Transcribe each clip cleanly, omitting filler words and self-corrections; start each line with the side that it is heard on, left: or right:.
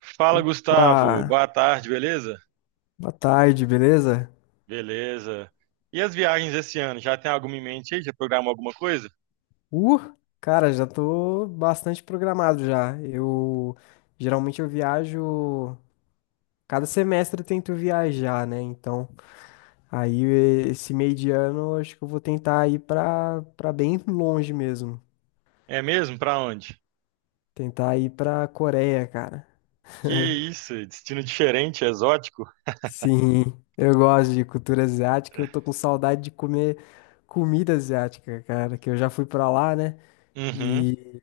right: Fala, Gustavo.
left: Opa,
right: Boa tarde, beleza?
left: boa tarde, beleza?
right: Beleza. E as viagens esse ano? Já tem alguma em mente aí? Já programou alguma coisa?
left: Uh, Cara, já tô bastante programado já. Eu geralmente eu viajo, cada semestre eu tento viajar, né? Então, aí esse meio de ano eu acho que eu vou tentar ir pra bem longe mesmo.
right: É mesmo? Pra onde?
left: Tentar ir pra Coreia, cara.
right: Que isso? Destino diferente, exótico?
left: Sim, eu gosto de cultura asiática, eu tô com saudade de comer comida asiática, cara, que eu já fui pra lá, né?
right: Uhum.
left: E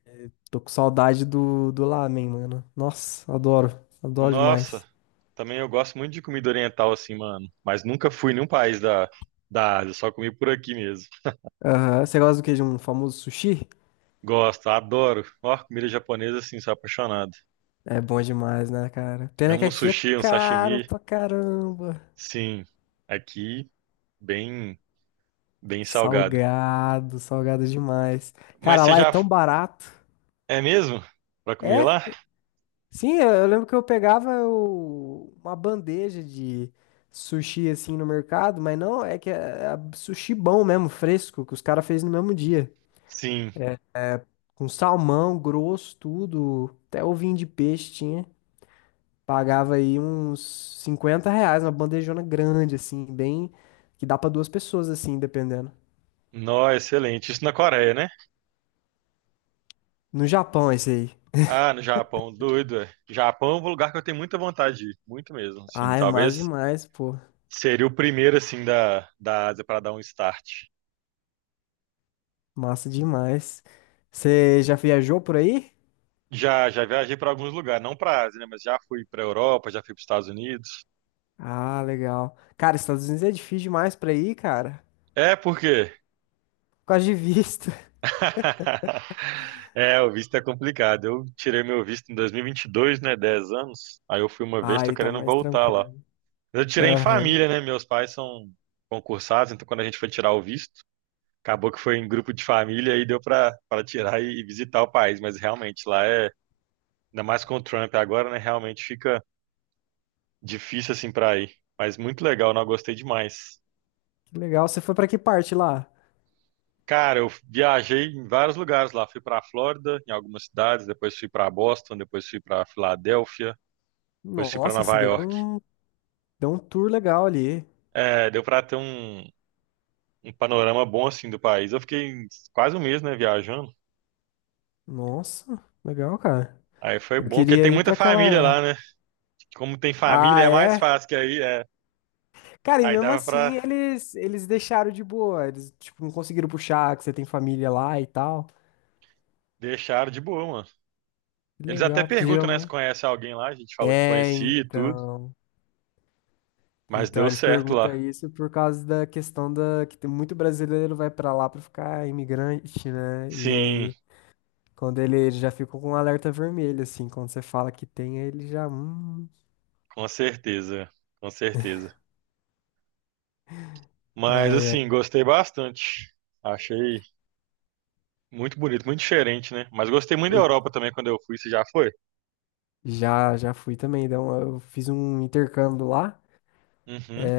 left: tô com saudade do lamen, mano. Nossa, adoro. Adoro
right: Nossa.
left: demais.
right: Também eu gosto muito de comida oriental assim, mano. Mas nunca fui em nenhum país da Ásia. Só comi por aqui mesmo.
left: Aham, você gosta do que? De um famoso sushi?
right: Gosto, adoro. Ó, comida japonesa assim, sou apaixonado.
left: É bom demais, né, cara? Pena que
right: Amo um
left: aqui é
right: sushi, um
left: caro
right: sashimi.
left: pra caramba.
right: Sim. Aqui, bem, bem salgado.
left: Salgado, salgado demais.
right: Mas
left: Cara,
right: você
left: lá é
right: já...
left: tão barato.
right: É mesmo? Pra comer
left: É?
right: lá?
left: Sim, eu lembro que eu pegava uma bandeja de sushi assim no mercado, mas não, é que é sushi bom mesmo, fresco, que os caras fez no mesmo dia.
right: Sim.
left: Com salmão grosso, tudo. Até ovinho de peixe tinha. Pagava aí uns R$ 50, uma bandejona grande, assim, bem. Que dá pra 2 pessoas, assim, dependendo.
right: Nó, excelente. Isso na Coreia, né?
left: No Japão, esse aí.
right: Ah, no Japão, doido. É. Japão é um lugar que eu tenho muita vontade de ir, muito mesmo. Sim,
left: Ah, é massa
right: talvez
left: demais, pô.
right: seria o primeiro assim da Ásia para dar um start.
left: Massa demais. Você já viajou por aí?
right: Já já viajei para alguns lugares, não para Ásia, né, mas já fui para Europa, já fui para os Estados Unidos.
left: Ah, legal. Cara, Estados Unidos é difícil demais pra ir, cara.
right: É, por quê?
left: Por causa de visto.
right: É, o visto é complicado. Eu tirei meu visto em dois mil e vinte e dois, né, 10 anos. Aí eu fui uma
left: Ah,
right: vez, tô
left: aí tá
right: querendo
left: mais
right: voltar lá.
left: tranquilo.
right: Eu tirei em
left: Aham.
right: família, né? Meus pais são concursados, então quando a gente foi tirar o visto, acabou que foi em grupo de família e deu para tirar e visitar o país, mas realmente lá é, ainda mais com o Trump agora, né? Realmente fica difícil assim para ir. Mas muito legal, não, gostei demais.
left: Que legal. Você foi pra que parte lá?
right: Cara, eu viajei em vários lugares lá, fui para Flórida, em algumas cidades, depois fui para Boston, depois fui para Filadélfia, depois fui para
left: Nossa, se
right: Nova
left: deu
right: York.
left: um, deu um tour legal ali.
right: É, deu para ter um, um panorama bom assim do país. Eu fiquei quase um mês, né, viajando.
left: Nossa, legal, cara.
right: Aí foi
left: Eu
right: bom, porque
left: queria
right: tem
left: ir
right: muita
left: pra
right: família lá,
left: aquela.
right: né? Como tem
left: Ah,
right: família, é mais
left: é?
right: fácil, que aí é...
left: Cara, e
right: Aí
left: mesmo
right: dava
left: assim
right: pra
left: eles deixaram de boa. Eles, tipo, não conseguiram puxar que você tem família lá e tal.
right: deixar de boa, mano.
left: Que
right: Eles até
left: legal, porque
right: perguntam, né, se
left: geralmente.
right: conhece alguém lá. A gente falou que
left: É,
right: conhecia e tudo,
left: então.
right: mas
left: Então
right: deu
left: eles
right: certo
left: perguntam
right: lá.
left: isso por causa da questão da que tem muito brasileiro vai pra lá pra ficar imigrante, né? E
right: Sim,
left: aí, quando ele já ficou com um alerta vermelho, assim, quando você fala que tem, aí ele já.
right: com certeza, com certeza. Mas
left: Ai, ai.
right: assim, gostei bastante. Achei muito bonito, muito diferente, né? Mas gostei muito da
left: Eu,
right: Europa também quando eu fui. Você já foi?
left: já, fui também. Então, eu fiz um intercâmbio lá,
right: Uhum.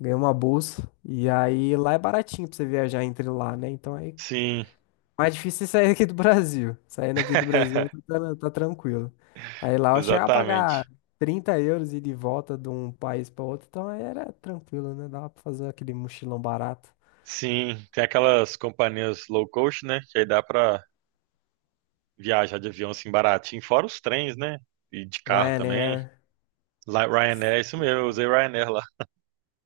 left: ganhei uma bolsa. E aí lá é baratinho pra você viajar entre lá, né? Então aí
right: Sim,
left: mais difícil é sair aqui do Brasil. Saindo aqui do Brasil aí tá tranquilo. Aí lá eu chegava a pagar
right: exatamente.
left: 30 euros e de volta de um país pra outro, então aí era tranquilo, né? Dava pra fazer aquele mochilão barato.
right: Sim, tem aquelas companhias low cost, né? Que aí dá pra viajar de avião assim baratinho, fora os trens, né? E de carro também.
left: Ryanair.
right: Lá- Ryanair, isso mesmo, eu usei Ryanair lá.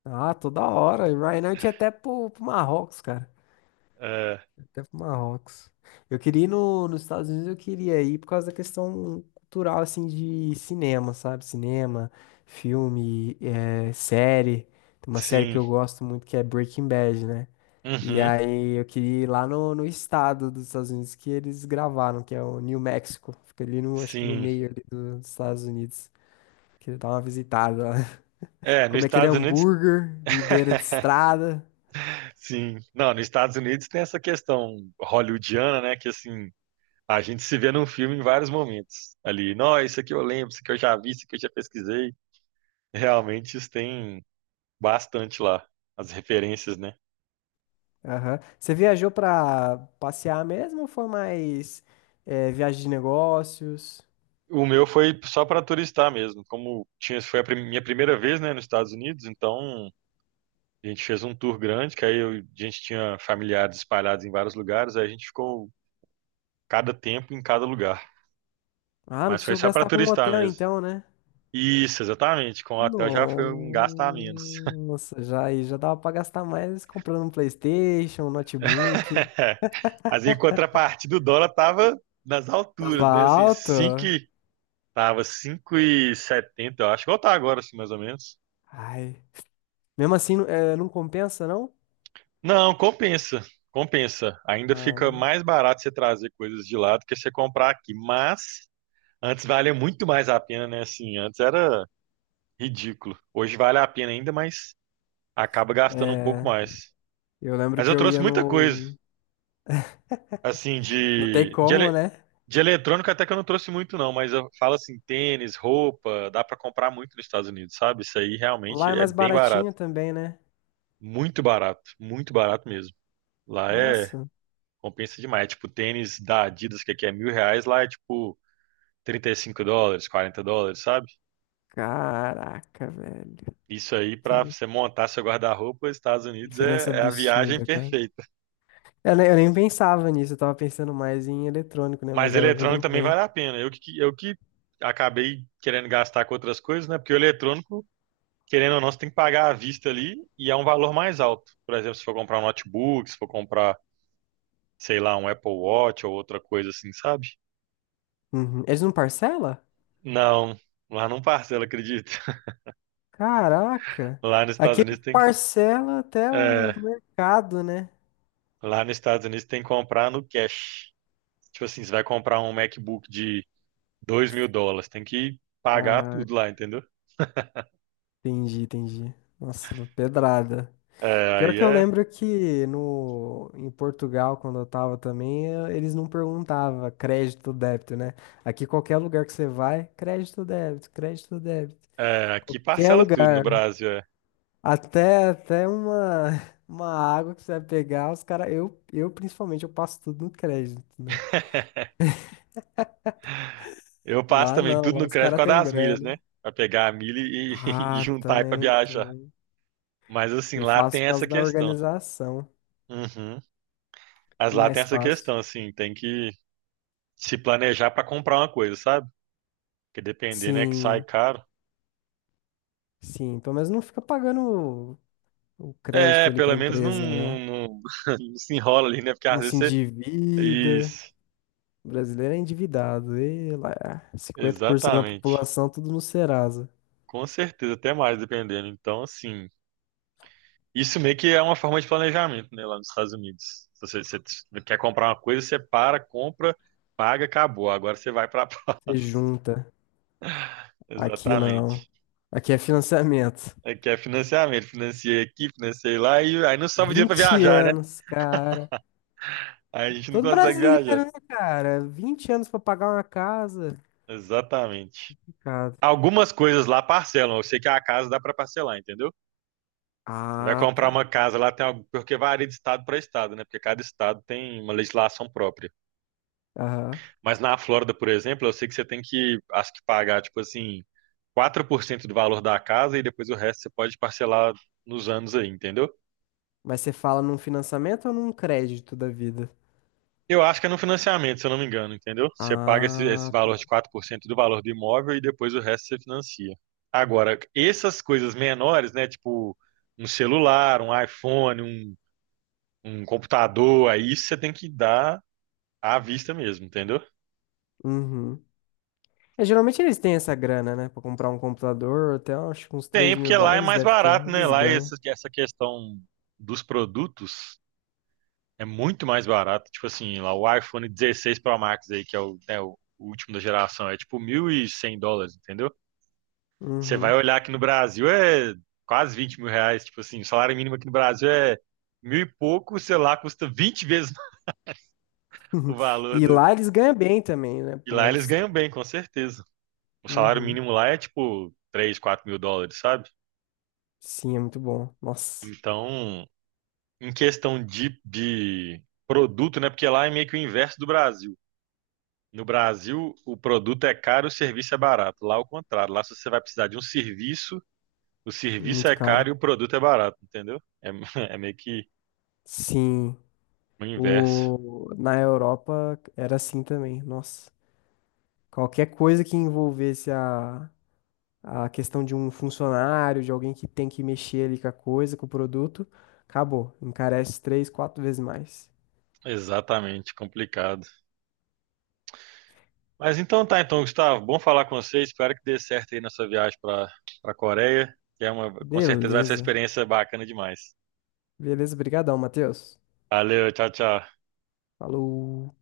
left: Ah, toda hora. Ryanair tinha até pro Marrocos, cara.
right: É,
left: Até pro Marrocos. Eu queria ir no, nos Estados Unidos, eu queria ir por causa da questão cultural, assim, de cinema, sabe? Cinema, filme, série. Tem uma série que
right: sim,
left: eu gosto muito que é Breaking Bad, né? E
right: uhum,
left: aí eu queria ir lá no estado dos Estados Unidos que eles gravaram, que é o New Mexico. Fica ali no, acho que no
right: sim.
left: meio ali dos Estados Unidos. Queria dar uma visitada lá.
right: É, nos
left: Comer aquele
right: Estados Unidos.
left: hambúrguer de beira de estrada.
right: Sim. Não, nos Estados Unidos tem essa questão hollywoodiana, né? Que assim, a gente se vê num filme em vários momentos. Ali, não, isso aqui eu lembro, isso aqui eu já vi, isso aqui eu já pesquisei. Realmente isso tem bastante lá, as referências, né?
left: Aham. Você viajou pra passear mesmo ou foi mais viagem de negócios?
right: O meu foi só para turistar mesmo. Como tinha, foi a minha primeira vez, né, nos Estados Unidos, então a gente fez um tour grande, que aí a gente tinha familiares espalhados em vários lugares, aí a gente ficou cada tempo em cada lugar.
left: Ah, não
right: Mas foi
left: precisou
right: só para
left: gastar com um
right: turistar
left: hotel
right: mesmo.
left: então, né?
right: Isso, exatamente. Com o hotel já foi um gasto a menos.
left: Nossa, já aí já dava pra gastar mais comprando um PlayStation, um notebook.
right: Mas em contrapartida, o dólar tava nas
left: Tava
right: alturas, né? Assim,
left: alto.
right: 5, tava 5,70, eu acho. Igual tá agora, assim, mais ou menos.
left: Ai. Mesmo assim, não não compensa, não?
right: Não, compensa, compensa. Ainda fica
left: Ah,
right: mais barato você trazer coisas de lá do que você comprar aqui. Mas antes valia muito mais a pena, né? Assim, antes era ridículo. Hoje vale a pena ainda, mas acaba gastando um pouco mais.
left: eu lembro
right: Mas
left: que
right: eu
left: eu
right: trouxe
left: ia
right: muita coisa,
left: no.
right: assim,
left: Não tem como, né?
right: de eletrônico até que eu não trouxe muito, não. Mas eu falo assim, tênis, roupa, dá pra comprar muito nos Estados Unidos, sabe? Isso aí realmente
left: Lá é
right: é
left: mais
right: bem barato.
left: baratinho também, né?
right: Muito barato, muito barato mesmo. Lá é...
left: Nossa.
right: Compensa demais. É, tipo, tênis da Adidas, que aqui é 1.000 reais, lá é tipo US$ 35, US$ 40, sabe?
left: Caraca, velho.
right: Isso aí, pra você montar seu guarda-roupa, Estados Unidos
left: Diferença
right: é, é a viagem
left: absurda, cara.
right: perfeita.
left: Eu, eu nem pensava nisso, eu tava pensando mais em eletrônico, né?
right: Mas
left: Mas agora que eu
right: eletrônico também
left: lembrei.
right: vale a pena. Eu que acabei querendo gastar com outras coisas, né? Porque o eletrônico, querendo ou não, você tem que pagar à vista ali e é um valor mais alto. Por exemplo, se for comprar um notebook, se for comprar, sei lá, um Apple Watch ou outra coisa assim, sabe?
left: Uhum. Eles não parcela?
right: Não, lá não parcela, acredito.
left: Caraca!
right: Lá nos Estados
left: Aqui ele
right: Unidos tem que...
left: parcela até o
right: É,
left: mercado, né?
right: lá nos Estados Unidos tem que comprar no cash. Tipo assim, você vai comprar um MacBook de US$ 2.000, tem que pagar
left: Caraca,
right: tudo lá, entendeu?
left: entendi, entendi. Nossa, pedrada.
right: É,
left: Pior
right: aí
left: que eu
right: é,
left: lembro que no, em Portugal, quando eu tava também, eles não perguntavam crédito ou débito, né? Aqui qualquer lugar que você vai, crédito ou débito, crédito ou débito.
right: é... Aqui
left: Qualquer
right: parcela tudo no
left: lugar.
right: Brasil. É.
left: Até uma, uma água que você vai pegar, os caras. Eu principalmente, eu passo tudo no crédito, né?
right: Eu passo
left: Lá
right: também
left: não,
right: tudo
left: lá
right: no
left: os
right: crédito por
left: caras têm
right: causa das milhas,
left: grana.
right: né? Pra pegar a milha e, e
left: Ah,
right: juntar pra
left: também,
right: viajar.
left: também.
right: Mas assim,
left: Eu
right: lá tem
left: faço por
right: essa
left: causa da
right: questão.
left: organização.
right: Uhum. Mas
left: É
right: lá tem
left: mais
right: essa
left: fácil.
right: questão, assim, tem que se planejar pra comprar uma coisa, sabe? Porque depender, né, que sai
left: Sim,
right: caro.
left: sim. Pelo menos não fica pagando o
right: É,
left: crédito ali pra
right: pelo menos não,
left: empresa, né?
right: não- não se enrola ali, né? Porque às
left: Não se
right: vezes...
left: endivida.
right: Isso,
left: O brasileiro é endividado. E lá, 50% da
right: exatamente.
left: população, tudo no Serasa.
right: Com certeza, até mais, dependendo. Então, assim, isso meio que é uma forma de planejamento, né, lá nos Estados Unidos. Se você, você quer comprar uma coisa, você para, compra, paga, acabou. Agora você vai para...
left: Você junta. Aqui não.
right: Exatamente.
left: Aqui é financiamento.
right: É que é financiamento. Financiei aqui, financiei lá, e aí não sobra dinheiro para
left: 20
right: viajar, né?
left: anos, cara.
right: Aí a gente não
left: Todo
right: consegue viajar.
left: brasileiro, né, cara? 20 anos pra pagar uma casa.
right: Exatamente.
left: Complicado.
right: Algumas coisas lá parcelam. Eu sei que a casa dá para parcelar, entendeu? Você vai
left: Ah,
right: comprar
left: tá.
right: uma casa lá, tem algo, porque varia de estado para estado, né? Porque cada estado tem uma legislação própria.
left: Aham.
right: Mas na Flórida, por exemplo, eu sei que você tem que, acho que pagar, tipo assim, 4% do valor da casa e depois o resto você pode parcelar nos anos aí, entendeu?
left: Mas você fala num financiamento ou num crédito da vida?
right: Eu acho que é no financiamento, se eu não me engano, entendeu? Você paga esse
left: Ah,
right: valor de
left: tá.
right: 4% do valor do imóvel e depois o resto você financia. Agora, essas coisas menores, né? Tipo, um celular, um iPhone, um computador, aí você tem que dar à vista mesmo, entendeu?
left: Uhum. É, geralmente eles têm essa grana, né? Pra comprar um computador, até acho que uns 3
right: Tem,
left: mil
right: porque lá é
left: dólares
right: mais
left: deve ter.
right: barato, né?
left: Eles
right: Lá
left: ganham.
right: essa questão dos produtos é muito mais barato. Tipo assim, lá o iPhone 16 Pro Max aí, que é o, né, o último da geração, é tipo US$ 1.100, entendeu? Você vai
left: Uhum.
right: olhar aqui no Brasil é quase R$ 20.000. Tipo assim, o salário mínimo aqui no Brasil é mil e pouco, sei lá, custa 20 vezes o valor
left: E
right: do...
left: lá eles ganham bem também, né?
right: E
left: Pô,
right: lá eles
left: eles têm.
right: ganham bem, com certeza. O salário
left: Uhum.
right: mínimo lá é tipo 3, US$ 4.000, sabe?
left: Sim, é muito bom. Nossa,
right: Então, em questão de produto, né? Porque lá é meio que o inverso do Brasil. No Brasil, o produto é caro, o serviço é barato. Lá, é o contrário. Lá, se você vai precisar de um serviço, o serviço
left: muito
right: é
left: caro.
right: caro e o produto é barato, entendeu? É, é meio que
left: Sim,
right: o inverso.
left: o... na Europa era assim também. Nossa, qualquer coisa que envolvesse a questão de um funcionário, de alguém que tem que mexer ali com a coisa, com o produto, acabou. Encarece 3, 4 vezes mais.
right: Exatamente, complicado. Mas então tá, então, Gustavo, bom falar com você. Espero que dê certo aí na sua viagem para a Coreia, que é uma, com certeza vai ser uma
left: Beleza.
right: experiência bacana demais.
left: Beleza, brigadão, Matheus.
right: Valeu, tchau, tchau.
left: Falou.